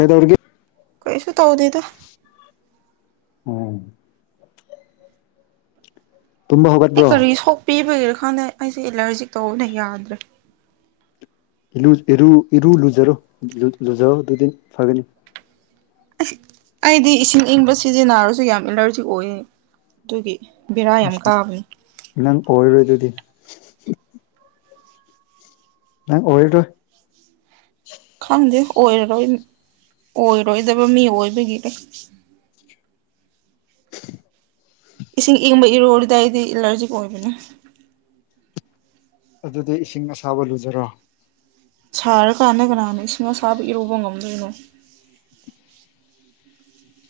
ꯀꯩꯗꯧꯔꯤꯒꯦ ꯀꯩꯁꯨ ꯇꯧꯗꯦꯗ ꯎꯝ꯫ ꯇꯨꯝꯕ ꯑꯩ ꯍꯧꯒꯠꯄ꯭ꯔꯣ ꯀꯔꯤ ꯁꯣꯛꯄꯤꯕꯒꯤꯔ ꯈꯡꯗꯦ ꯑꯩꯁꯦ ꯑꯦꯂꯔꯖꯤꯛ ꯇꯧꯕꯅ ꯌꯥꯗ꯭ꯔꯦ ꯏꯂꯨ ꯏꯔꯨ ꯏꯔꯨ ꯂꯨꯖꯔꯨ ꯂꯨ ꯂꯨꯖꯧ ꯑꯗꯨꯗꯤ ꯐꯥꯒꯅꯤ ꯑꯁ ꯑꯩꯗꯤ ꯏꯁꯤꯡ ꯑꯏꯪꯕ ꯁꯤꯖꯤꯟꯅꯔꯁꯨ ꯌꯥꯝ ꯑꯦꯂꯔꯖꯤꯛ ꯑꯣꯏꯌꯦ ꯑꯗꯨꯒꯤ ꯕꯦꯔꯥ ꯌꯥꯝ ꯑꯁ ꯀꯥꯕꯅꯤ ꯅꯪ ꯑꯣꯏꯔꯣꯏ ꯑꯗꯨꯗꯤ ꯅꯪ ꯑꯣꯏꯔꯔꯣꯏ ꯈꯪꯗꯦ ꯑꯣꯏꯔꯔꯣꯏ ꯑꯣꯏꯔꯣꯏꯗꯕ ꯃꯤ ꯑꯣꯏꯕꯒꯤꯅꯦ ꯏꯁꯤꯡ ꯏꯪꯕ ꯏꯔꯨꯨ ꯂꯨꯔꯗꯤ ꯑꯩꯗꯤ ꯑꯦꯂꯔꯖꯤꯛ ꯑꯣꯏꯕꯅꯤ ꯑꯗꯨꯗꯤ ꯏꯁꯤꯡ ꯑꯁꯥꯕ ꯂꯨꯖꯔꯣ ꯁꯥꯔ ꯀꯥꯟꯗ ꯀꯅꯥꯅ ꯏꯁꯤꯡ ꯑꯁꯥꯕ ꯏꯔꯧꯕ ꯉꯝꯗꯣꯏꯅꯣ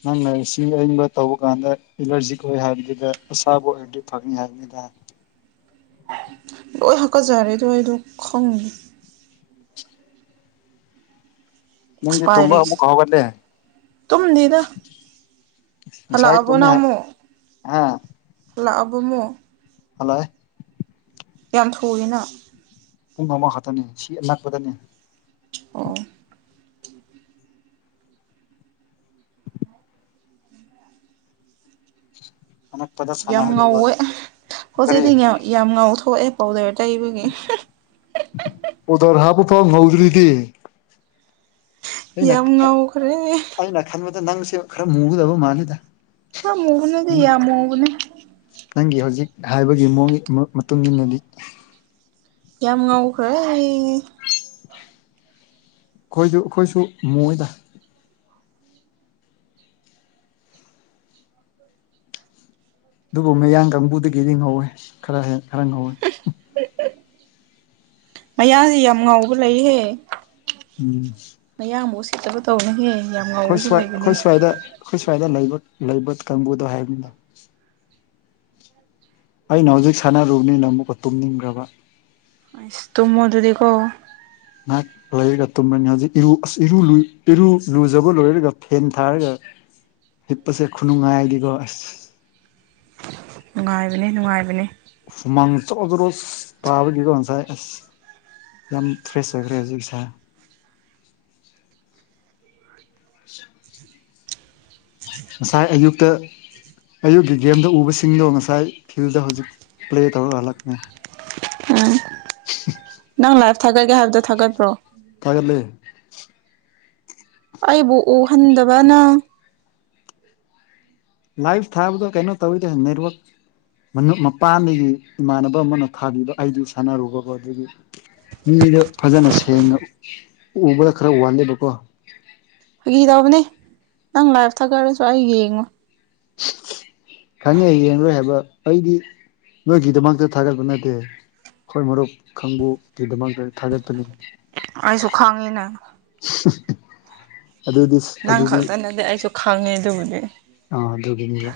ꯅꯪꯅ ꯏꯁꯤꯡ ꯑꯏꯪꯕ ꯇꯧꯕ ꯀꯥꯟꯗ ꯑꯦꯂ꯭ꯔꯖꯤꯛ ꯑꯣꯏ ꯍꯥꯏꯕꯗꯨꯗ ꯑꯁꯥꯕ ꯑꯣꯏꯔꯗꯤ ꯐꯒꯅꯤ ꯍꯥꯏ ꯅꯤꯗ ꯂꯣꯏ ꯍꯥꯀꯠꯆꯔꯦꯗꯣ ꯑꯩꯗꯣ ꯈꯪ ꯅꯪꯗꯤ ꯑꯁ ꯇꯨꯝꯕ ꯑꯃꯨꯛꯀ ꯍꯧꯒꯠꯂꯦ [unintelligible] ꯇꯨꯝꯗꯦꯗ ꯍꯜꯂꯛ ꯉꯁꯥꯏ ꯑꯕꯣ ꯇꯨꯝꯃꯤ ꯍꯥꯏ ꯅꯪꯃꯨꯛ ꯍꯥ ꯍꯜꯂꯛ ꯑꯕꯣ ꯃꯨꯛ ꯍꯜꯂꯛꯑꯦ ꯌꯥꯝ ꯊꯨꯑꯦꯅ ꯄꯨꯡ ꯑꯃ ꯈꯛꯇꯅꯤ ꯁꯤ ꯑꯅꯛꯄꯗꯅꯦ ꯑꯣ ꯑꯅꯛꯄꯗ ꯌꯥꯝ ꯁꯥꯟꯅꯔꯒ ꯂꯣꯏ ꯉꯥꯎꯋꯦ ꯀꯔꯤ ꯍꯧꯖꯤꯛꯇꯤ ꯌꯥꯝ ꯌꯥꯝ ꯉꯥꯎꯊꯣꯛꯑꯦ ꯄꯥꯎꯗꯔ ꯇꯩꯕꯒꯤ ꯄꯥꯟꯗ꯭ꯔ ꯍꯥꯞꯄꯐꯥꯎ ꯉꯧꯗ꯭ꯔꯗꯤ ꯑꯩꯅ ꯌꯥꯝ ꯉꯧꯈ꯭ꯔꯦ ꯑꯩꯅ ꯈꯟꯕꯗ ꯅꯪꯁꯦ ꯈꯔ ꯃꯨꯒꯗꯕ ꯃꯥꯜꯂꯦꯗ ꯈꯥꯔ ꯃꯨꯕ ꯅꯠꯇꯦ ꯌꯥꯝ ꯃꯨꯕꯅꯦ ꯅꯪꯒꯤ ꯍꯧꯖꯤꯛ ꯍꯥꯏꯕꯒꯤ ꯃꯑꯣꯡ ꯃꯇꯨꯡ ꯏꯟꯅꯗꯤ ꯌꯥꯝ ꯉꯧꯈ꯭ꯔꯦ ꯈꯣꯏꯁꯨ ꯑꯩꯈꯣꯏꯁꯨ ꯃꯨꯏꯗ ꯑꯗꯨꯕꯨ ꯃꯌꯥꯡ ꯀꯥꯡꯕꯨꯗꯒꯤꯗꯤ ꯉꯧꯋꯦ ꯈꯔ ꯍꯦꯟ ꯈꯔ ꯉꯧꯋꯦ [unintelligible] ꯃꯌꯥꯡꯗꯤ ꯌꯥꯝ ꯉꯥꯎꯕ ꯂꯩꯍꯦ ꯎꯝ ꯃꯌꯥꯡꯕꯨ ꯎꯁꯤꯠꯇꯕ ꯇꯧꯅꯣ ꯍꯦ ꯑꯩꯈꯣꯏ ꯁ꯭ꯋꯥꯏ ꯑꯩꯈꯣꯐ ꯁ꯭ꯋꯥꯏꯗ ꯑꯩꯈꯣ ꯁ꯭ꯋꯥꯏꯗ ꯂꯩ ꯂꯩꯕ ꯀꯥꯡꯕꯨꯗꯣ ꯍꯥꯏꯕꯅꯤꯗ ꯑꯩꯅ ꯍꯧꯖꯤꯛ ꯁꯥꯟꯅꯔꯨꯕꯅꯤꯅ ꯑꯃꯨꯛꯀ ꯇꯨꯝꯅꯤꯡꯈ꯭ꯔꯕ ꯑꯁ ꯇꯨꯝꯃꯣ ꯑꯗꯨꯗꯤꯀꯣ ꯉꯥꯛ ꯂꯣꯏꯔꯒ ꯇꯨꯝꯃꯅꯤ ꯍꯧꯖꯤꯛ ꯏꯔꯨ ꯑꯁ ꯏꯔꯨ ꯏꯔꯨ ꯂꯨꯖꯕ ꯂꯣꯏꯔꯒ ꯐꯦꯟ ꯊꯥꯔꯒ ꯍꯤꯞꯄꯁꯦ ꯈꯨꯅꯨꯡꯉꯥꯏꯗꯤꯀꯣ ꯑꯁ ꯅꯨꯡꯉꯥꯏꯕꯅꯦ ꯅꯨꯡꯉꯥꯏꯕꯅꯦ ꯍꯨꯃꯥꯡ ꯖꯣꯔꯣ ꯖꯣꯔꯣ ꯇꯥꯕꯒꯤꯀꯣ ꯉꯁꯥꯏ ꯑꯁ ꯌꯥꯝ ꯐ꯭ꯔꯦꯁ ꯑꯣꯏꯈ꯭ꯔꯦ ꯍꯧꯖꯤꯛ ꯁꯦ [unintelligible] ꯉꯁꯥꯏ ꯑꯌꯨꯛꯇ ꯑꯌꯨꯛꯀꯤ ꯒꯦꯝꯗ ꯎꯕꯁꯤꯡꯗꯣ ꯉꯁꯥꯏ ꯐꯤꯜꯗ ꯍꯧꯖꯤꯛ ꯄ꯭ꯂꯦ ꯇꯧꯔꯛ ꯍꯜꯂꯛꯄꯅꯦ ꯎꯝ ꯅꯪ ꯂꯥꯏꯐ ꯊꯥꯒꯠꯀꯦ ꯍꯥꯏꯕꯗꯣ ꯊꯥꯒꯠꯄ꯭ꯔꯣ ꯊꯥꯒꯠꯂꯦ ꯑꯩꯕꯨ ꯎꯍꯟꯗꯕ ꯅꯪ ꯂꯥꯏꯐ ꯊꯥꯕꯗꯣ ꯀꯩꯅꯣ ꯇꯧꯋꯤꯗ ꯅꯦꯠꯋꯥꯛ ꯃꯄꯥꯟꯗꯒꯤ ꯏꯃꯥꯟꯅꯕ ꯑꯃꯅ ꯊꯥꯕꯤꯕ ꯑꯩꯗꯤ ꯁꯥꯟꯅꯔꯨꯕꯀꯣ ꯑꯗꯨꯒꯤ ꯃꯤꯗꯣ ꯐꯖꯅ ꯁꯦꯡꯅ ꯎꯕꯗ ꯈꯔ ꯋꯥꯠꯂꯦꯕꯀꯣ ꯐꯥꯒꯤ ꯇꯧꯕꯅꯦ ꯅꯪ ꯂꯥꯏꯐ ꯊꯥꯒꯠꯂꯁꯨ ꯑꯩ ꯌꯦꯡꯉꯣꯏ ꯈꯪꯉꯦ ꯌꯦꯡꯔꯣꯢ ꯍꯥꯢꯕ ꯑꯩꯗꯤ ꯅꯣꯢꯒꯤꯗꯃꯛꯇ ꯊꯥꯒꯠꯄ ꯅꯠꯇꯦ ꯑꯩꯈꯣꯢ ꯃꯔꯨꯞ ꯈꯥꯡꯕꯨ ꯒꯤꯗꯃꯛꯇ ꯊꯥꯒꯠꯄꯅꯤ ꯑꯩꯁꯨ ꯈꯪꯉꯤꯅ ꯍꯨꯝ ꯑꯗꯨꯗꯤ ꯑꯗꯨꯗꯤ ꯅꯥꯪꯗꯤ ꯑꯩꯁꯨ ꯈꯪꯉꯦ ꯑꯗꯨꯕꯨꯗꯤ ꯑꯥ ꯑꯗꯨꯒꯤꯅꯦꯕ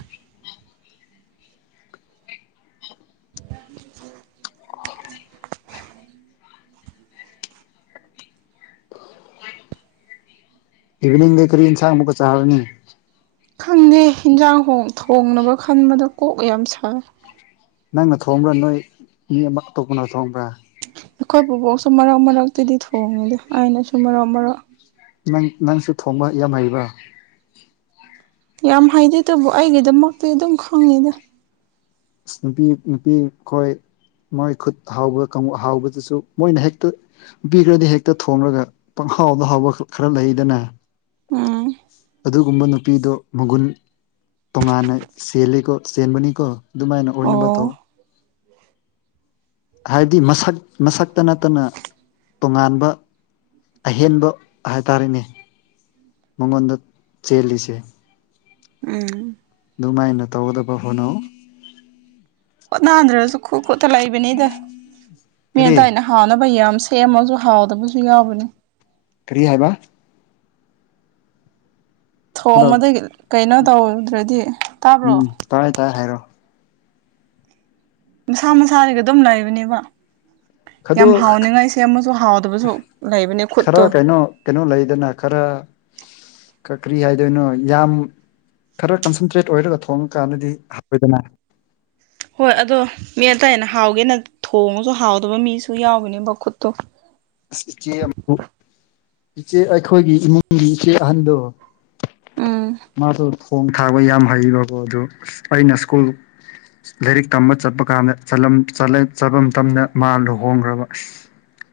ꯏꯕꯤꯅꯤꯡꯗꯤ ꯀꯔꯤ ꯏꯟꯁꯥꯡ ꯑꯃꯨꯛꯀ ꯆꯥꯔꯅꯤ ꯈꯪꯗꯦ ꯍꯟꯖꯥꯡ ꯍꯣꯡ ꯊꯣꯡꯅꯕ ꯈꯟꯕꯗ ꯀꯣꯛ ꯌꯥꯝ ꯁꯥꯏ ꯅꯪꯅ ꯊꯣꯡꯕ꯭ꯔꯥ ꯅꯣꯏ ꯃꯤ ꯑꯃ ꯑꯇꯣꯞꯄꯅ ꯊꯣꯡꯕ꯭ꯔꯥ ꯑꯩꯈꯣꯏ ꯕꯨꯕꯣꯛꯁꯨ ꯃꯔꯛ ꯃꯔꯛꯇꯗꯤ ꯊꯣꯡꯉꯤꯗ ꯑꯩꯅꯁꯨ ꯃꯔꯛ ꯃꯔꯛ ꯅꯪ ꯅꯪꯁꯨ ꯊꯣꯡꯕ ꯌꯥꯝ ꯍꯩꯕ꯭ꯔꯥ ꯌꯥꯝ ꯍꯥꯏꯗꯦ ꯑꯗꯨꯕꯨ ꯑꯩꯒꯤꯗꯃꯛꯇꯤ ꯑꯗꯨꯝ ꯈꯪꯅꯤꯗ ꯑꯁ ꯅꯨꯄꯤ ꯅꯨꯄꯤ ꯈꯣꯏ ꯃꯣꯏ ꯈꯨꯠ ꯍꯥꯎꯕ ꯀꯥꯡꯕꯨ ꯍꯥꯎ ꯍꯥꯎꯕꯗꯁꯨ ꯃꯣꯏꯅ ꯍꯦꯛꯇ ꯅꯨꯄꯤꯈ꯭ꯔꯗꯤ ꯍꯦꯛꯇ ꯊꯣꯡꯔꯥꯒ ꯄꯪꯍꯥꯎꯗ ꯍꯥꯎꯕ ꯈꯔ ꯂꯩꯗꯅ ꯎꯝ ꯑꯗꯨꯒꯨꯝꯕ ꯅꯨꯄꯤꯗꯣ ꯃꯒꯨꯟ ꯇꯣꯉꯥꯟꯅ ꯆꯦꯂꯤꯀꯣ ꯆꯦꯟꯕꯅꯤꯀꯣ ꯑꯗꯨꯃꯥꯏꯅ ꯑꯣꯏꯅꯕ ꯑꯣ ꯇꯧ ꯍꯥꯏꯗꯤ ꯃꯁꯛ ꯃꯁꯛꯇ ꯅꯠꯇꯅ ꯇꯣꯉꯥꯟꯕ ꯑꯍꯦꯟꯕ ꯍꯥꯏꯇꯥꯔꯦꯅꯦ ꯃꯉꯣꯟꯗ ꯆꯦꯜꯂꯤꯁꯦ ꯎꯝ ꯑꯗꯨꯃꯥꯏꯅ ꯇꯧꯒꯗꯕ ꯍꯣꯠꯅꯧ ꯍꯣꯠꯅꯗ꯭ꯔꯁꯨ ꯈꯨꯠ ꯈꯨꯠꯇ ꯂꯩꯕꯅꯤꯗ ꯃꯤ ꯀꯔꯤ ꯑꯇꯩꯅ ꯍꯥꯎꯅꯕ ꯌꯥꯝ ꯁꯦꯝꯃꯁꯨ ꯍꯥꯎꯇꯥꯕꯁꯨ ꯌꯥꯎꯕꯅꯤ ꯀꯔꯤ ꯍꯥꯢꯕ ꯍꯜꯂꯣ ꯊꯣꯡꯕꯗꯒꯤ ꯀꯩꯅꯣ ꯇꯧꯗ꯭ꯔꯗꯤ ꯇꯥꯕ꯭ꯔꯣ ꯇꯥꯥꯢ ꯇꯥꯢ ꯍꯥꯢꯔꯣ ꯃꯁꯥ ꯃꯁꯥꯗꯒꯤ ꯗꯨꯝ ꯂꯩꯕꯅꯦꯕ ꯈꯗꯣ ꯌꯥꯝ ꯍꯥꯎꯅꯤꯡꯉꯥꯏ ꯁꯦꯝꯃꯁꯨ ꯍꯥꯎꯇꯥꯕꯁꯨ ꯂꯩꯕꯅꯦ ꯈꯨꯠꯇꯨ ꯈꯔ ꯀꯩꯅꯣ ꯀꯩꯅꯣ ꯂꯩꯗꯅ ꯈꯔ ꯀ ꯀ꯭ꯔꯤ ꯍꯥꯏꯗꯣꯏꯅꯣ ꯌꯥꯝ ꯈꯔ ꯀꯟꯁꯟꯇ꯭ꯔꯦꯠ ꯑꯣꯏꯔꯒ ꯊꯣꯡꯉꯀꯥꯟꯗꯗꯤ ꯍꯥꯎꯋꯦꯗꯅ ꯍꯣꯏ ꯑꯗꯣ ꯃꯤ ꯑꯇꯩꯅ ꯍꯥꯎꯒꯦꯅ ꯊꯣꯡꯉꯁꯨ ꯍꯥꯎꯇꯥꯕ ꯃꯤꯁꯨ ꯌꯥꯎꯕꯅꯦꯕ ꯈꯨꯠꯇꯣ ꯑꯁ ꯏꯆꯦ ꯑꯃ ꯏꯆꯦ ꯑꯩꯈꯣꯏꯒꯤ ꯏꯃꯨꯡꯒꯤ ꯏꯆꯦ ꯑꯍꯟꯗꯣ ꯎꯝ ꯃꯥꯗꯣ ꯊꯣꯡ ꯊꯥꯛꯕ ꯌꯥꯝ ꯍꯩꯕꯀꯣ ꯑꯗꯨ ꯑꯩꯅ ꯁ꯭ꯀꯨꯜ ꯂꯥꯏꯔꯤꯛ ꯇꯝꯕ ꯆꯠꯄ ꯀꯥꯟꯗ ꯆꯠꯂꯝ ꯆꯂꯦ ꯆꯠꯄ ꯃꯇꯝꯗ ꯃꯥ ꯂꯨꯍꯣꯡꯒ꯭ꯔꯕ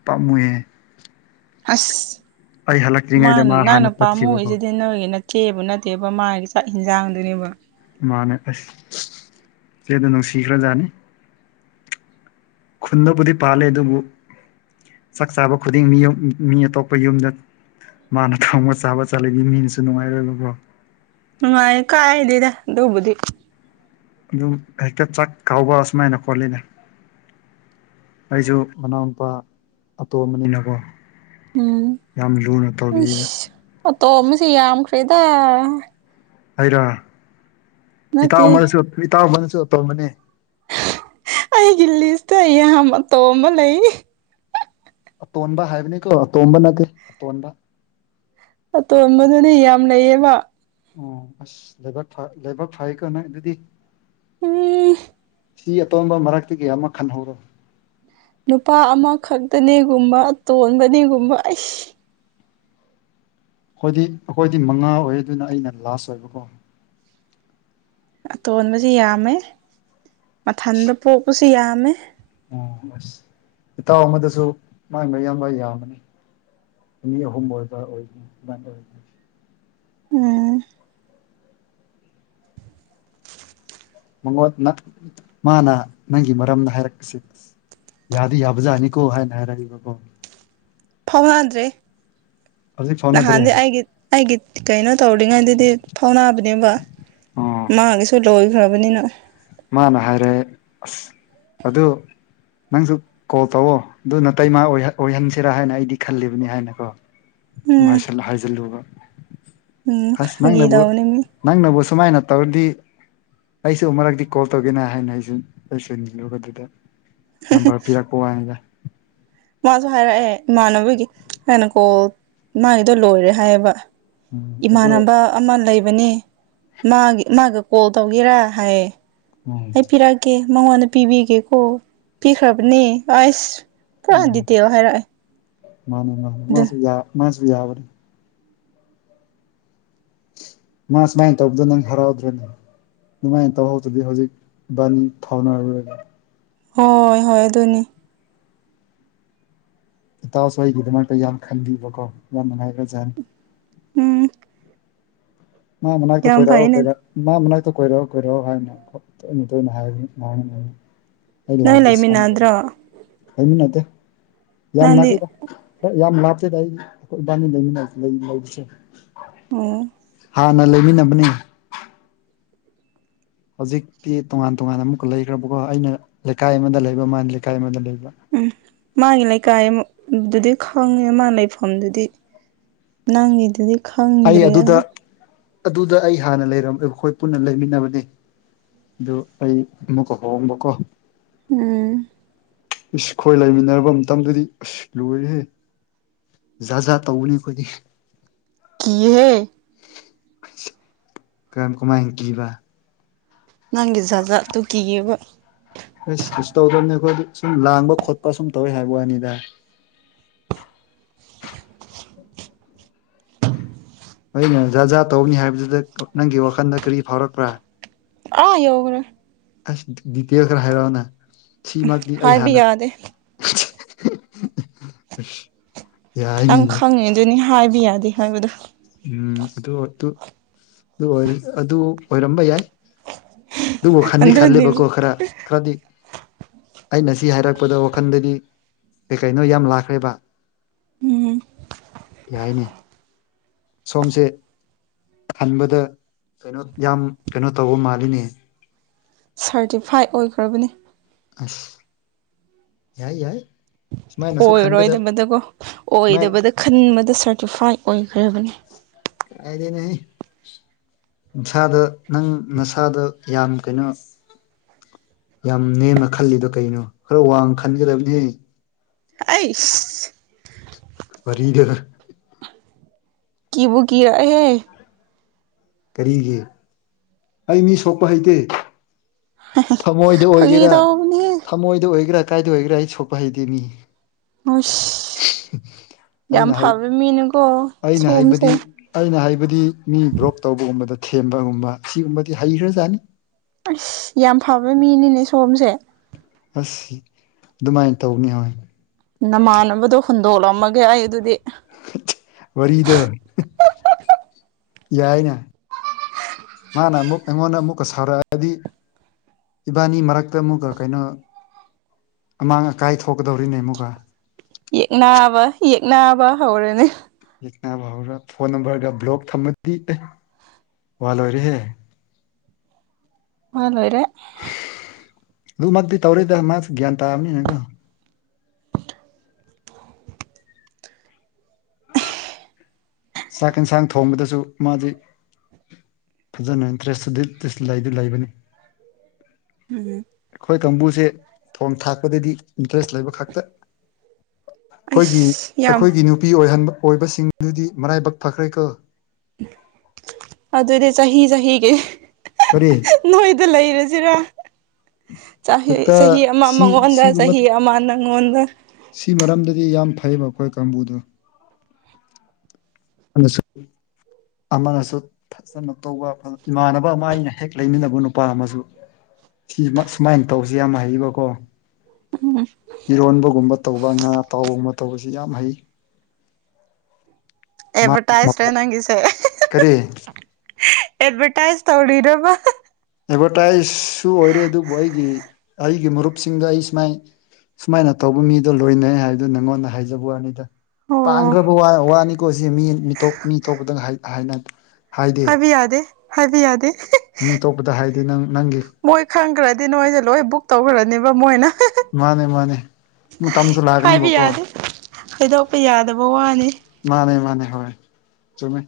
ꯄꯥꯝꯃꯨꯏꯌꯦ ꯑꯁ ꯑꯩ ꯃꯥ ꯍꯜꯂꯛꯇ꯭ꯔꯤꯉꯩꯗ ꯍꯥꯟꯅ ꯅꯪꯅ ꯄꯥꯥꯝꯃꯨꯏ ꯆꯠꯈꯤꯕꯀꯣ ꯖꯤꯗꯤ ꯅꯣꯏꯒꯤ ꯅꯠ ꯆꯦꯕ ꯅꯠꯇꯦꯕ ꯃꯥꯒꯤ ꯆꯥꯛ ꯍꯤꯟꯖꯥꯡꯗꯨꯅꯦꯕ ꯃꯥꯅꯦ ꯑꯁ ꯏꯆꯦꯗꯣ ꯅꯨꯡꯁꯤꯈ꯭ꯔꯖꯥꯠꯅꯤ ꯈꯨꯟꯗꯕꯨꯗꯤ ꯄꯥꯜꯂꯦ ꯑꯗꯨꯕꯨ ꯆꯥꯛ ꯆꯥꯕ ꯈꯨꯗꯤꯡ ꯃꯤꯌꯣ ꯃꯤ ꯑꯇꯣꯞꯄ ꯌꯨꯝꯗ ꯃꯥꯅ ꯊꯣꯡꯕ ꯆꯥꯕ ꯆꯠꯂꯤꯗꯤ ꯃꯤꯅꯁꯨ ꯅꯨꯡꯉꯥꯏꯔꯣꯏꯕꯀꯣ ꯅꯨꯡꯉꯥꯏ ꯀꯥꯏꯗꯦꯗ ꯑꯗꯨꯕꯨꯗꯤ ꯑꯗꯨꯝ ꯍꯦꯛꯇ ꯆꯥꯛ ꯀꯥꯎꯕ ꯁꯨꯃꯥꯏꯅ ꯈꯣꯠꯂꯤꯅ ꯑꯩꯖꯨ ꯃꯅꯥꯎꯅꯨꯄꯥ ꯑꯇꯣꯝꯕꯅꯤꯅꯀꯣ ꯌꯥꯝ ꯂꯨꯅ ꯇꯧꯕꯤꯌꯦꯕ ꯑꯇꯣꯝꯕꯁꯤ ꯌꯥꯝꯈ꯭ꯔꯦꯗ ꯑꯩꯔ ꯏꯇꯥꯎ ꯅꯠꯇꯦ ꯑꯃꯅꯁꯨ ꯏꯇꯥꯎ ꯑꯃꯅꯁꯨ ꯇꯣꯝꯕꯅꯦ ꯑꯩꯒꯤ ꯂꯤꯁꯇ ꯌꯥꯝ ꯑꯇꯣꯝꯕ ꯂꯩ ꯑꯇꯣꯟꯕ ꯍꯥꯢꯕꯅꯤꯀꯣ ꯑꯇꯣꯝꯕ ꯅꯠꯇꯦ ꯑꯇꯣꯟꯕ ꯑꯇꯣꯟꯕꯗꯨꯅꯤ ꯌꯥꯝ ꯂꯩꯌꯦꯕ ꯑꯣ ꯑꯁ ꯂꯩꯕꯥꯛ ꯐ ꯂꯩꯕꯥꯛ ꯐꯩꯀꯣ ꯅꯪ ꯑꯗꯨꯗꯤ ꯎꯝ ꯏ ꯁꯤ ꯑꯇꯣꯝꯕ ꯃꯔꯛꯇꯒꯤ ꯑꯃ ꯈꯟꯍꯧꯔꯣ ꯅꯨꯄꯥ ꯑꯃꯈꯛꯇꯅꯦꯒꯨꯝꯕ ꯇꯣꯟꯕꯅꯦꯒꯨꯝꯕ ꯑꯩꯁ ꯈꯣꯢꯗꯤ ꯑꯩꯈꯣꯢꯗꯤ ꯃꯉꯥ ꯑꯣꯢ ꯑꯗꯨꯅ ꯑꯩꯅ ꯂꯥꯁ ꯑꯣꯢꯕꯀꯣ ꯑꯇꯣꯟꯕꯖꯤ ꯌꯥꯝꯃꯦ ꯃꯊꯟꯗ ꯄꯣꯛꯄꯁꯤ ꯌꯥꯝꯃꯦ ꯎꯝ ꯑꯁ ꯏꯇꯥꯎ ꯑꯃꯗꯨꯁꯨ ꯃꯥꯢ ꯃꯌꯥꯝꯕ ꯌꯥꯝꯕꯅꯤ ꯃꯤ ꯑꯍꯨꯝ ꯑꯣꯢꯕ ꯑꯣꯢ ꯗꯨꯃꯥꯢ ꯇꯧꯏ ꯎꯝ ꯃꯉꯣꯟꯅ ꯃꯥꯅ ꯅꯪꯒꯤ ꯃꯔꯝꯗ ꯍꯥꯢꯔꯛꯁꯤ ꯌꯥꯗꯤ ꯌꯥꯕꯖꯥꯅꯤꯀꯣ ꯍꯥꯢꯅ ꯍꯥꯢꯔꯛꯏꯕꯀꯣ ꯊꯥꯎ ꯍꯥꯟꯗ꯭ꯔꯤ ꯍꯧꯖꯤꯛ ꯐꯥꯎꯅꯗ꯭ꯔꯦ ꯑꯩꯒꯤ ꯀꯩꯅꯣ ꯇꯧꯔꯤꯉꯩꯗꯗꯤ ꯐꯥꯎꯅꯕꯅꯦꯕ ꯑꯣ ꯃꯥꯒꯤꯁꯨ ꯂꯣꯢꯈ꯭ꯔꯕꯅꯤꯅ ꯃꯥꯅ ꯍꯥꯢꯔꯦ ꯑꯁ ꯑꯗꯨ ꯅꯪꯖꯨ ꯀꯣꯜ ꯇꯧꯋꯣ ꯗꯨ ꯅꯇꯩꯃꯥ ꯑꯣꯢꯍ ꯑꯣꯢꯍꯟꯁꯤꯔꯥ ꯍꯥꯢꯅ ꯑꯩꯗꯤ ꯈꯜꯂꯤꯕꯅꯤ ꯍꯥꯢꯅꯀꯣ ꯁꯨꯝ ꯎꯝ ꯍꯥꯢꯁꯜ ꯍꯥꯢꯖꯜꯂꯨꯕ ꯎꯝ ꯑꯁ ꯐꯥꯒꯤ ꯅꯪꯅꯕꯨ ꯇꯧꯕꯅꯦ ꯃꯤ ꯅꯪꯅꯕꯨ ꯁꯨꯃꯥꯢꯅ ꯇꯧꯔꯗꯤ ꯑꯩꯁꯨ ꯃꯔꯛꯇꯤ ꯀꯣꯜ ꯇꯧꯒꯦꯅ ꯍꯥꯢꯅ ꯑꯩꯁꯨ ꯂꯣꯢꯁꯟꯂꯨꯕꯗꯨꯗ ꯅꯝꯕꯔ ꯄꯤꯔꯛꯄ ꯋꯥꯅꯤꯗ ꯃꯥꯁꯨ ꯍꯥꯏꯔꯑꯦ ꯏꯃꯥꯟꯅꯕꯒꯤ ꯑꯩꯅ ꯀꯣꯜ ꯃꯥꯒꯤꯗꯣ ꯂꯣꯢꯔꯦ ꯍꯥꯢꯌꯦꯕ ꯎꯝ ꯑꯗꯣ ꯏꯃꯥꯟꯅꯕ ꯑꯃ ꯂꯩꯕꯅꯤ ꯃꯥꯒꯤ ꯃꯥꯒ ꯀꯣꯜ ꯇꯧꯒꯦꯔꯥ ꯍꯥꯢꯌꯦ ꯎꯝ ꯑꯩ ꯄꯤꯔꯛꯀꯦ ꯃꯉꯣꯟꯗ ꯄꯤꯕꯤꯒꯦꯀꯣ ꯄꯤꯈ꯭ꯔꯕꯅꯦ ꯑꯁ ꯄ꯭ꯔꯥ ꯎꯝ ꯗꯤꯇꯦꯜ ꯍꯥꯢꯔꯛꯑꯦ ꯃꯥꯅꯦ ꯃꯥꯅꯦ ꯃꯥꯁꯨ ꯌꯥ ꯃꯥꯁꯨ ꯌꯥꯕꯅꯤ ꯃꯥ ꯁꯨꯃꯥꯢꯅ ꯇꯧꯕꯗꯣ ꯅꯪ ꯍꯔꯥꯎꯗ꯭ꯔꯣꯅꯦ ꯗꯨꯃꯥꯢꯅ ꯇꯧꯍꯧꯗꯗꯤ ꯍꯧꯖꯤꯛ ꯏꯕꯅꯤ ꯐꯥꯎꯅꯔꯔꯣꯢꯕ ꯍꯣꯢ ꯍꯣꯢ ꯑꯗꯨꯅꯤ ꯏꯇꯥꯎꯁꯨ ꯑꯩꯒꯤꯗꯃꯛꯇ ꯌꯥꯝ ꯈꯟꯕꯤꯕꯀꯣ ꯌꯥꯝ ꯅꯨꯡꯉꯥꯢꯈ꯭ꯔꯖꯥꯠꯅꯤ ꯎꯝ ꯃꯥ ꯃꯅꯥꯛꯇ ꯌꯥꯝ ꯀꯣꯢꯔꯑꯣ ꯐꯩꯅꯦ ꯀꯣꯢꯔꯛ ꯃꯥ ꯃꯅꯥꯛꯇ ꯀꯣꯢꯔꯛꯑꯣ ꯀꯣꯢꯔꯛꯑꯣ ꯍꯥꯢꯕꯅꯤ ꯍꯣꯢ ꯇꯣꯢꯅ ꯇꯣꯢꯅ ꯍꯥꯢꯕꯅꯤ [unintelligible] ꯑꯩ ꯅꯣꯏ ꯂꯥꯛꯄ ꯁꯪꯗꯕ ꯂꯩꯃꯤꯟꯅꯗ꯭ꯔꯣ ꯂꯩꯃꯤꯟꯅꯗꯦ ꯌꯥꯝ ꯅꯪꯗꯤ ꯅꯛꯏꯗ ꯍꯣꯢ ꯌꯥꯝ ꯂꯥꯞꯇꯦꯗ ꯑꯩꯈꯣꯢꯕꯅꯤ ꯂꯩꯃꯤꯟꯅ ꯂꯩ ꯂꯩ ꯂꯩꯕꯁꯦ ꯑꯣ ꯍꯥꯟꯅ ꯂꯩꯃꯤꯟꯅꯕꯅꯦ ꯍꯧꯖꯤꯛꯇꯤ ꯇꯣꯉꯥꯟ ꯇꯣꯉꯥꯟ ꯑꯃꯨꯛꯀ ꯂꯩꯈ꯭ꯔꯕꯀꯣ ꯑꯩꯅ ꯂꯩꯀꯥꯢ ꯑꯃꯗ ꯂꯩꯕ ꯃꯥꯅ ꯂꯩꯀꯥꯢ ꯑꯃꯗ ꯂꯩꯕ ꯎꯝ ꯃꯥꯒꯤ ꯂꯩꯀꯥꯢ ꯃꯨꯛ ꯑꯗꯨꯗꯤ ꯈꯪꯉꯦ ꯃꯥ ꯂꯩꯐꯝꯗꯨꯗꯤ ꯅꯪꯒꯤꯗꯨꯒꯤ ꯑꯩ ꯑꯗꯨꯗ ꯑꯗꯨꯗ ꯑꯩ ꯍꯥꯟꯅ ꯂꯩꯔꯝꯃꯦ ꯑꯩꯈꯣꯏ ꯄꯨꯟꯅ ꯂꯩꯃꯤꯟꯅꯕꯅꯦ ꯗꯨ ꯑꯩ ꯑꯃꯨꯛꯀ ꯍꯣꯡꯕꯀꯣ ꯎꯝ ꯏꯁ ꯈꯣꯏ ꯂꯩꯃꯤꯟꯅꯔꯥꯕ ꯃꯇꯝꯗꯨꯗꯤ ꯑꯁ ꯂꯣꯏꯔꯦꯍꯦ ꯖꯥꯠ ꯖꯥꯠ ꯇꯧꯕꯅꯤ ꯑꯩꯈꯣꯏꯗꯤ ꯀꯤꯌꯦꯍꯦ ꯀꯥꯔꯝ ꯀꯃꯥꯏ꯭ꯟ ꯀꯤꯕ ꯅꯪꯒꯤ ꯖꯥꯠ ꯖꯥꯠ ꯇꯨ ꯀꯤꯌꯦꯕ ꯑꯦꯁ ꯀꯩꯁꯨ ꯇꯧꯗꯕꯅꯦ ꯑꯈꯣꯏꯗꯤ ꯁꯨꯝ ꯂꯥꯡꯕ ꯈꯣꯠꯄ ꯁꯨꯝ ꯇꯧꯋꯦ ꯍꯥꯏꯕ ꯋꯥꯅꯤꯗ ꯍꯣꯢꯅꯦ ꯖꯥꯠ ꯖꯥꯠ ꯇꯧꯕꯅꯤ ꯍꯥꯏꯕꯗꯨꯗ ꯅꯪꯒꯤ ꯋꯥꯈꯟꯗ ꯀꯔꯤ ꯐꯥꯎꯔꯛꯄ꯭ꯔꯥ ꯑꯥ ꯌꯧꯒ꯭ꯔꯦ ꯑꯁ ꯗꯤꯒꯤꯇꯦꯜ ꯈꯔ ꯍꯥꯏꯔꯛꯑꯣꯅ ꯁꯤꯃꯛꯇꯤ ꯑꯩ ꯍꯥꯏꯕ ꯍꯥꯟꯅ ꯌꯥꯗꯦ [unintelligible] ꯅꯪ ꯌꯥꯏꯅꯦ ꯈꯪꯉꯤꯗꯨꯅꯤ ꯍꯥꯏꯕ ꯌꯥꯗꯦ ꯍꯥꯏꯕꯗꯨ ꯎꯝ ꯑꯗꯣꯗꯨ ꯑꯗꯨꯑꯣꯏꯔꯥ ꯑꯣ ꯑꯗꯨ ꯑꯣꯏꯔꯝꯕ ꯌꯥꯏ ꯑꯗꯨꯕꯨ ꯈꯟꯗꯤ ꯈꯜꯂꯦꯕꯀꯣ ꯑꯗꯨꯅꯦꯕ ꯈꯔ ꯈꯔꯗꯤ ꯑꯩꯅ ꯁꯤ ꯍꯥꯏꯔꯛꯗꯣ ꯋꯥꯈꯟꯗꯗꯤ ꯀꯩꯀꯩꯅꯣ ꯌꯥꯝ ꯂꯥꯛꯈ꯭ꯔꯦꯕ ꯎꯝ ꯌꯥꯏꯅꯦ ꯁꯣꯝꯁꯦ ꯍꯟꯕꯗ ꯀꯩꯅꯣ ꯌꯥꯝ ꯀꯩꯅꯣ ꯇꯧꯕ ꯃꯥꯜꯂꯤꯅꯦ ꯁꯥꯔꯇꯤꯐꯥꯏ ꯑꯣꯏꯈ꯭ꯔꯕꯅꯤ ꯑꯁ ꯌꯥꯏ ꯌꯥꯏ ꯁꯨꯃꯥꯏꯅꯁꯨ ꯈꯟꯒꯗꯕ ꯑꯣꯏꯔꯣꯏꯗꯕꯗꯀꯣ ꯁꯨꯃꯥꯏ ꯑꯣꯏꯗꯕꯗ ꯈꯟꯕꯗ ꯁꯥꯔꯇꯤꯐꯥꯏꯠ ꯑꯣꯏꯈ꯭ꯔꯕꯅꯤ ꯀꯥꯏꯗꯩꯅꯣꯍꯦ ꯅꯁꯥꯗ ꯅꯪ ꯅꯁꯥꯗ ꯌꯥꯝ ꯀꯩꯅꯣ ꯌꯥꯝ ꯅꯦꯝꯅ ꯈꯜꯂꯤꯗꯣ ꯀꯩꯅꯣ ꯈꯔ ꯋꯥꯡꯅ ꯈꯟꯒꯗꯕꯅꯦꯍꯦ ꯑꯩꯁ ꯋꯥꯔꯤꯗꯣ ꯀꯤꯕꯨ ꯀꯤꯔꯛꯑꯦꯍꯦ ꯀꯔꯤꯒꯤ ꯑꯩ ꯃꯤ ꯁꯣꯛꯄ ꯍꯩꯇꯦ ꯊꯃꯣꯏꯗ ꯐꯥꯒꯤ ꯑꯣꯏꯒꯦꯔꯥ ꯇꯧꯕꯅꯦꯍꯦ ꯊꯃꯣꯏꯗ ꯑꯣꯏꯒꯦꯔꯥ ꯀꯥꯏꯗ ꯑꯣꯏꯒꯦꯔꯥ ꯑꯩ ꯁꯣꯛꯄ ꯍꯩꯇꯦ ꯃꯤ ꯍꯁ ꯌꯥꯝ ꯑꯩꯅ ꯍꯩ ꯐꯥꯕꯤ ꯃꯤꯅꯦꯀꯣ ꯑꯩꯅ ꯍꯥꯏꯕꯗꯤ ꯑꯩꯅ ꯍꯥꯏꯕꯗꯤ ꯃꯤ ꯕ꯭ꯔꯣꯛ ꯇꯧꯕꯒꯨꯝꯕꯗꯨ ꯊꯦꯝꯕꯒꯨꯝꯕ ꯁꯤꯒꯨꯝꯕꯗꯤ ꯍꯩꯈ꯭ꯔꯖꯥꯠꯅꯤ ꯑꯁ ꯌꯥꯝ ꯐꯕ ꯃꯤꯅꯤꯅꯦ ꯁꯣꯝꯁꯦ ꯑꯁ ꯑꯗꯨꯃꯥꯏꯅ ꯇꯧꯕꯥꯅꯤ ꯍꯣꯏ ꯅꯃꯥꯟꯅꯕꯗꯣ ꯍꯨꯟꯗꯣꯛꯂꯝꯃꯒꯦ ꯑꯩ ꯑꯗꯨꯗꯤ ꯋꯥꯔꯤꯗꯣ ꯌꯥꯏꯅꯦ ꯃꯥꯅ ꯑꯃꯨꯛ ꯑꯩꯉꯣꯟꯗ ꯑꯃꯨꯛꯀ ꯁꯥꯎꯔꯛꯑꯗꯤ ꯏꯕꯥꯅꯤ ꯃꯔꯛꯇ ꯑꯃꯨꯛꯒ ꯀꯩꯅꯣ ꯑꯃꯥꯡ ꯑꯀꯥꯏ ꯊꯣꯛꯀꯗꯧꯔꯤꯅꯦ ꯑꯃꯨꯛꯒ ꯌꯦꯛꯅꯕ ꯌꯦꯛꯅꯕ ꯍꯧꯔꯅꯤ ꯌꯦꯛꯅꯥꯕ ꯍꯩꯔ ꯐꯣꯟ ꯅꯝꯕꯔꯗ ꯕ꯭ꯂꯣꯛ ꯊꯝꯃꯗꯤ ꯋꯥ ꯂꯣꯏꯔꯦꯍꯦ ꯋꯥ ꯂꯣꯏꯔꯦ ꯑꯗꯨꯃꯛꯇꯤ ꯇꯧꯔꯣꯏꯗ ꯃꯥꯁꯨ ꯒ꯭ꯌꯥꯟ ꯇꯥꯕꯅꯤꯅꯥꯀꯣ ꯆꯥꯛ ꯌꯦꯟꯁꯥꯡ ꯊꯣꯡꯕꯗꯁꯨ ꯃꯥꯗꯤ ꯐꯖꯅ ꯏꯟꯇꯔꯦꯁꯇꯨꯗꯤ ꯂꯩꯗꯤ ꯂꯩꯕꯅꯤ ꯎꯝ ꯑꯩꯈꯣꯏ ꯀꯥꯡꯕꯨꯁꯦ ꯊꯣꯡ ꯊꯥꯛꯄꯗꯗꯤ ꯏꯟꯇꯔꯦꯁ ꯂꯩꯕ ꯈꯛꯇ ꯑꯩꯈꯣꯏꯒꯤ ꯑꯩꯁ ꯌꯥꯝ ꯑꯩꯈꯣꯏꯒꯤ ꯅꯨꯄꯤ ꯑꯣꯏꯍꯟ ꯑꯣꯏꯕꯁꯤꯡꯗꯨꯗꯤ ꯃꯔꯥꯏꯕꯛ ꯐꯈ꯭ꯔꯦ ꯀꯣ ꯑꯗꯨꯗꯤ ꯆꯍꯤ ꯆꯍꯤꯒꯤ ꯀꯔꯤ ꯅꯣꯏꯗ ꯂꯩꯔꯁꯤꯔꯥ ꯆꯍꯤ ꯍꯦꯛꯇ ꯆꯍꯤ ꯑꯃ ꯁꯤ ꯃꯉꯣꯟꯗ ꯁꯤꯒꯨꯝꯕ ꯆꯍꯤ ꯑꯃ ꯅꯪꯉꯣꯟꯗ ꯁꯤ ꯃꯔꯝꯗꯗꯤ ꯌꯥꯝ ꯐꯩꯕ ꯑꯩꯈꯣꯏ ꯀꯥꯡꯕꯨꯗꯣ ꯑꯃꯁꯨ ꯑꯃꯁꯨ ꯐꯖꯅ ꯇꯧꯕ ꯏꯃꯥꯟꯅꯕ ꯑꯃ ꯑꯩꯅ ꯍꯦꯛ ꯂꯩꯃꯤꯟꯅꯕ ꯅꯨꯄꯥ ꯑꯃꯁꯨ ꯁꯤ ꯁꯨꯃꯥꯏꯅ ꯇꯧꯕꯁꯤ ꯌꯥꯝ ꯍꯩꯕꯀꯣ ꯎꯝ ꯏꯔꯣꯟꯕꯒꯨꯝꯕ ꯇꯧꯕ ꯉꯥ ꯑꯇꯥꯎꯕꯒꯨꯝꯕ ꯇꯧꯕꯁꯤ ꯌꯥꯝ ꯍꯩ ꯃꯥ ꯑꯦꯠꯚꯔꯇꯥꯏꯁꯔ ꯅꯪꯒꯤꯁꯦ ꯀꯔꯤ ꯑꯦꯠꯚꯔꯇꯥꯏꯁ ꯇꯧꯔꯤꯔꯕ ꯑꯦꯗꯚꯔꯇꯥꯏꯁꯁꯨ ꯑꯣꯏꯔꯦ ꯑꯗꯨꯕꯨ ꯑꯩꯒꯤ ꯑꯩꯒꯤ ꯃꯔꯨꯞꯁꯤꯡꯗ ꯑꯩ ꯁꯨꯃꯥꯏ ꯁꯨꯃꯥꯏꯅ ꯇꯧꯕ ꯃꯤꯗꯣ ꯂꯣꯏꯅꯩ ꯍꯥꯏꯕꯗꯨ ꯅꯪꯉꯣꯟꯗ ꯍꯥꯏꯖꯕ ꯋꯥꯅꯤꯗ ꯑꯣ ꯇꯥꯡꯈ꯭ꯔꯕ ꯋꯥ ꯋꯥꯅꯤꯀꯣ ꯁꯤ ꯃꯤ ꯃꯤꯇꯣꯞ ꯃꯤ ꯑꯇꯣꯞꯄꯗ ꯍꯥꯏ ꯍꯥꯏꯅ ꯍꯥꯏꯗꯦ ꯍꯥꯏꯕ ꯌꯥꯗꯦ ꯍꯥꯏꯕ ꯌꯥꯗꯦ ꯃꯤ ꯑꯇꯣꯞꯄꯗ ꯍꯥꯏꯗꯤ ꯅꯪ ꯅꯪꯒꯤ ꯃꯣꯏ ꯈꯪꯈ꯭ꯔꯗꯤ ꯅꯣꯏꯁꯦ ꯂꯣꯏ ꯕꯨꯛ ꯇꯧꯈ꯭ꯔꯅꯦꯕ ꯃꯣꯏꯅ ꯃꯥꯅꯦ ꯃꯥꯅꯦ ꯃꯇꯝꯁꯨ ꯍꯥꯏꯕ ꯂꯥꯛꯀꯅꯤꯕꯀꯣ ꯌꯥꯗꯦ ꯍꯥꯏꯗꯣꯛꯄ ꯌꯥꯗꯕ ꯋꯥꯅꯦ ꯃꯥꯅꯦ ꯃꯥꯅꯦ ꯍꯣꯏ ꯆꯨꯝꯃꯤ